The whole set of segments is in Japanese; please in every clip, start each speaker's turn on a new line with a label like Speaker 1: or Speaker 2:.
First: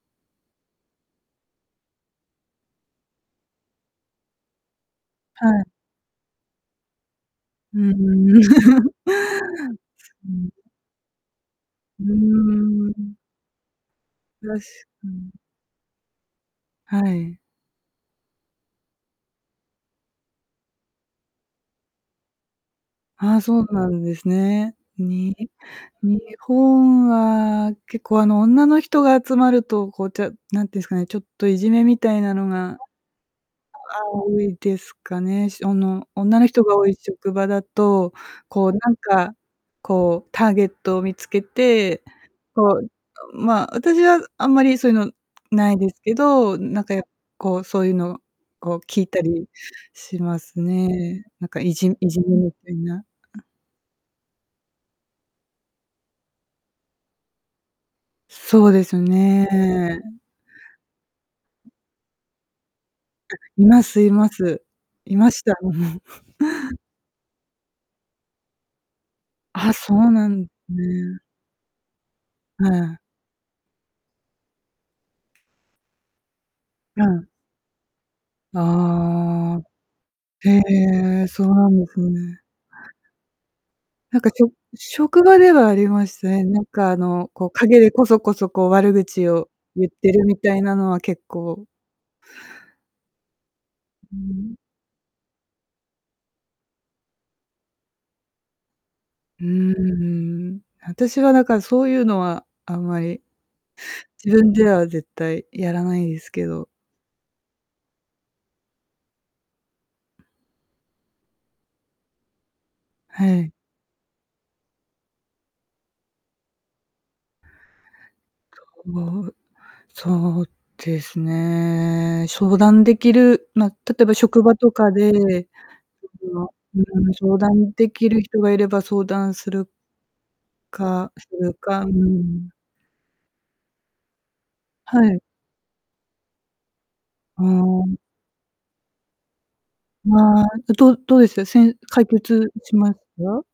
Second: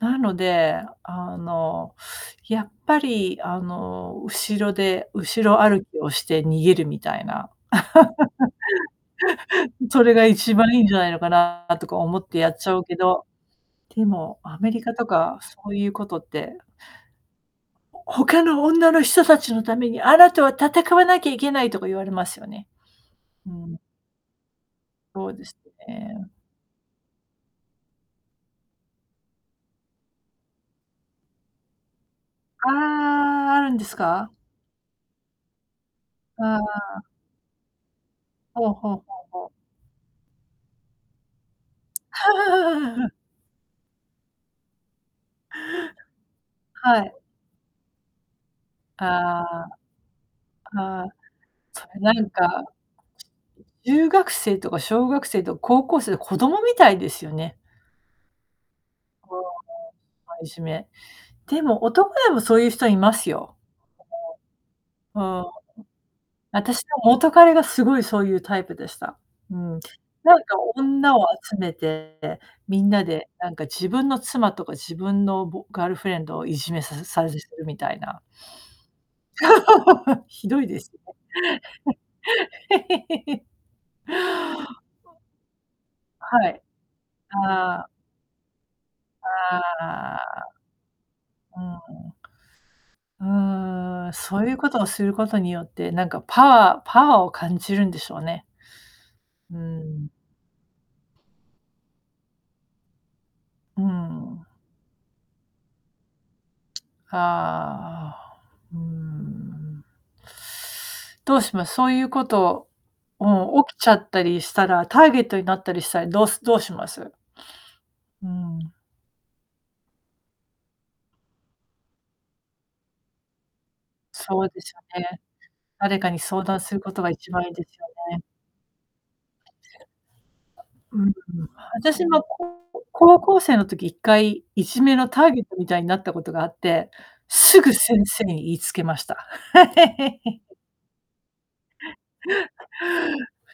Speaker 1: なので、あの、やっぱりあの、後ろで後
Speaker 2: は
Speaker 1: ろ
Speaker 2: い。
Speaker 1: 歩きをして逃げるみたいな。
Speaker 2: うん。
Speaker 1: うん、そ
Speaker 2: そ
Speaker 1: れが
Speaker 2: う、う
Speaker 1: 一
Speaker 2: ん。
Speaker 1: 番いいんじゃないのかなとか
Speaker 2: う
Speaker 1: 思ってやっちゃう
Speaker 2: ー
Speaker 1: け
Speaker 2: ん。
Speaker 1: ど、てもア
Speaker 2: 確
Speaker 1: メリカと
Speaker 2: かに。
Speaker 1: かそういうことって
Speaker 2: はい。
Speaker 1: 「他の女の人たちのために、あなたは戦わなきゃいけない」とか言われますよね。
Speaker 2: あ、
Speaker 1: う
Speaker 2: そう
Speaker 1: ん。
Speaker 2: なんですね。
Speaker 1: そう
Speaker 2: に
Speaker 1: ですと
Speaker 2: 日
Speaker 1: ね。
Speaker 2: 本は結構、あの、女の人が集まると、こう、てう何て言うんすかね、ちょっといじめみたいなの
Speaker 1: あ
Speaker 2: が、あ、あ
Speaker 1: あ、あるんですか？
Speaker 2: ういですかね、しおの女
Speaker 1: あ
Speaker 2: の
Speaker 1: あ
Speaker 2: 人が多い
Speaker 1: ああ。
Speaker 2: 職場だと、こ
Speaker 1: ほう
Speaker 2: うな
Speaker 1: ほ
Speaker 2: ん
Speaker 1: う、はう、
Speaker 2: か、
Speaker 1: ほう。
Speaker 2: こうターゲットを見つけて、こう、う あ、まあ、私はあんまりそういうの無いですけど、うん、なんか
Speaker 1: は
Speaker 2: や
Speaker 1: い。
Speaker 2: こうそういうのを聞いた
Speaker 1: あ
Speaker 2: り
Speaker 1: あ。
Speaker 2: します
Speaker 1: ああ、
Speaker 2: ね。なんかい
Speaker 1: そ
Speaker 2: じ
Speaker 1: れ
Speaker 2: い
Speaker 1: な
Speaker 2: じめ
Speaker 1: ん
Speaker 2: み
Speaker 1: か、
Speaker 2: たいな。うん。
Speaker 1: ちうゆう学生とか小学生と高校生、で、子供みたいですよね。
Speaker 2: そうです
Speaker 1: うんうん。
Speaker 2: ね。
Speaker 1: たいじめ。で
Speaker 2: うん。
Speaker 1: も、男でもそういう人います
Speaker 2: あ、
Speaker 1: よ。
Speaker 2: いますいます。いま
Speaker 1: ああ、
Speaker 2: し
Speaker 1: うん。
Speaker 2: た。
Speaker 1: 私の元彼がすごいそういうタイプでした。う
Speaker 2: あ、
Speaker 1: ん。
Speaker 2: そうなん
Speaker 1: なん
Speaker 2: ん
Speaker 1: か女
Speaker 2: ね。
Speaker 1: を集めて、で、
Speaker 2: あ
Speaker 1: みん
Speaker 2: あ。
Speaker 1: なでなんか自分の妻とか自分のぼガールフレンドをいじめさ
Speaker 2: や、
Speaker 1: す
Speaker 2: うん。
Speaker 1: さぜするみたいな。
Speaker 2: ああ。
Speaker 1: ひ
Speaker 2: へ
Speaker 1: どいです
Speaker 2: え、そうなんですね。
Speaker 1: ね。
Speaker 2: なんかちょ
Speaker 1: はい。
Speaker 2: 職場ではありましたね。
Speaker 1: は
Speaker 2: な
Speaker 1: い、
Speaker 2: んかあの、こう
Speaker 1: あ
Speaker 2: 陰
Speaker 1: あ。
Speaker 2: でこそこそ、こう、悪口を言って
Speaker 1: あ
Speaker 2: るみ
Speaker 1: あ。
Speaker 2: たいなのは結
Speaker 1: う
Speaker 2: 構。
Speaker 1: ーん。うーん、
Speaker 2: うー
Speaker 1: そうい
Speaker 2: ん。
Speaker 1: うことをすることによって、なんかパワーパワーを感じるんでしょうね。
Speaker 2: うー
Speaker 1: うーん。
Speaker 2: ん、うん。私はだからそういうのはあんまり、
Speaker 1: うー
Speaker 2: 自
Speaker 1: ん。
Speaker 2: 分では絶対やらないですけど。
Speaker 1: はあ、あお、うーん、うん。どうします、そういうこと、
Speaker 2: はい。
Speaker 1: もう起きちゃったりしたら、ターゲットになったりしたり、どうすどうします？うん。
Speaker 2: そう、そうですね、しょうだんできる、ま、例えば職
Speaker 1: そう
Speaker 2: 場
Speaker 1: で
Speaker 2: と
Speaker 1: す
Speaker 2: か
Speaker 1: よ
Speaker 2: で、
Speaker 1: ね。誰かに相談す
Speaker 2: う
Speaker 1: ることが
Speaker 2: ん、
Speaker 1: 一
Speaker 2: 相
Speaker 1: 番いいで
Speaker 2: 談
Speaker 1: すよ
Speaker 2: できる
Speaker 1: ね。
Speaker 2: 人がいれば相談
Speaker 1: あ、
Speaker 2: する
Speaker 1: うんう
Speaker 2: か、
Speaker 1: ん、
Speaker 2: するか、
Speaker 1: あ
Speaker 2: うー
Speaker 1: たしも、
Speaker 2: ん。
Speaker 1: ここ高校生の時一回いじめ
Speaker 2: は
Speaker 1: の
Speaker 2: い。
Speaker 1: ターゲットみたいになったことがあって、
Speaker 2: あ、
Speaker 1: すぐ
Speaker 2: おん。
Speaker 1: 先生に言いつけました。
Speaker 2: まあ、え、どうどうですか、せん解決しまた？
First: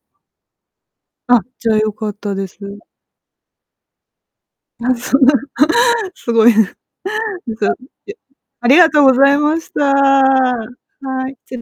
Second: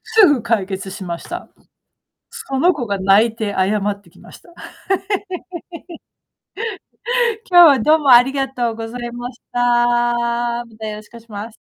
Speaker 1: すぐ解決しまし
Speaker 2: あ、
Speaker 1: た。
Speaker 2: じゃあ、よかったで
Speaker 1: そ
Speaker 2: す。
Speaker 1: の子が泣いて謝ってきました。
Speaker 2: あ、そんな、すごいね。ぬ
Speaker 1: 今日
Speaker 2: かうっ
Speaker 1: はどうも
Speaker 2: て。
Speaker 1: あり
Speaker 2: う
Speaker 1: が
Speaker 2: あ
Speaker 1: とう
Speaker 2: り
Speaker 1: ご
Speaker 2: が
Speaker 1: ざ
Speaker 2: とう
Speaker 1: い
Speaker 2: ござ
Speaker 1: ま
Speaker 2: い
Speaker 1: し
Speaker 2: ました。
Speaker 1: た。またよろしくおし
Speaker 2: はい。
Speaker 1: ま
Speaker 2: つ
Speaker 1: す。
Speaker 2: れ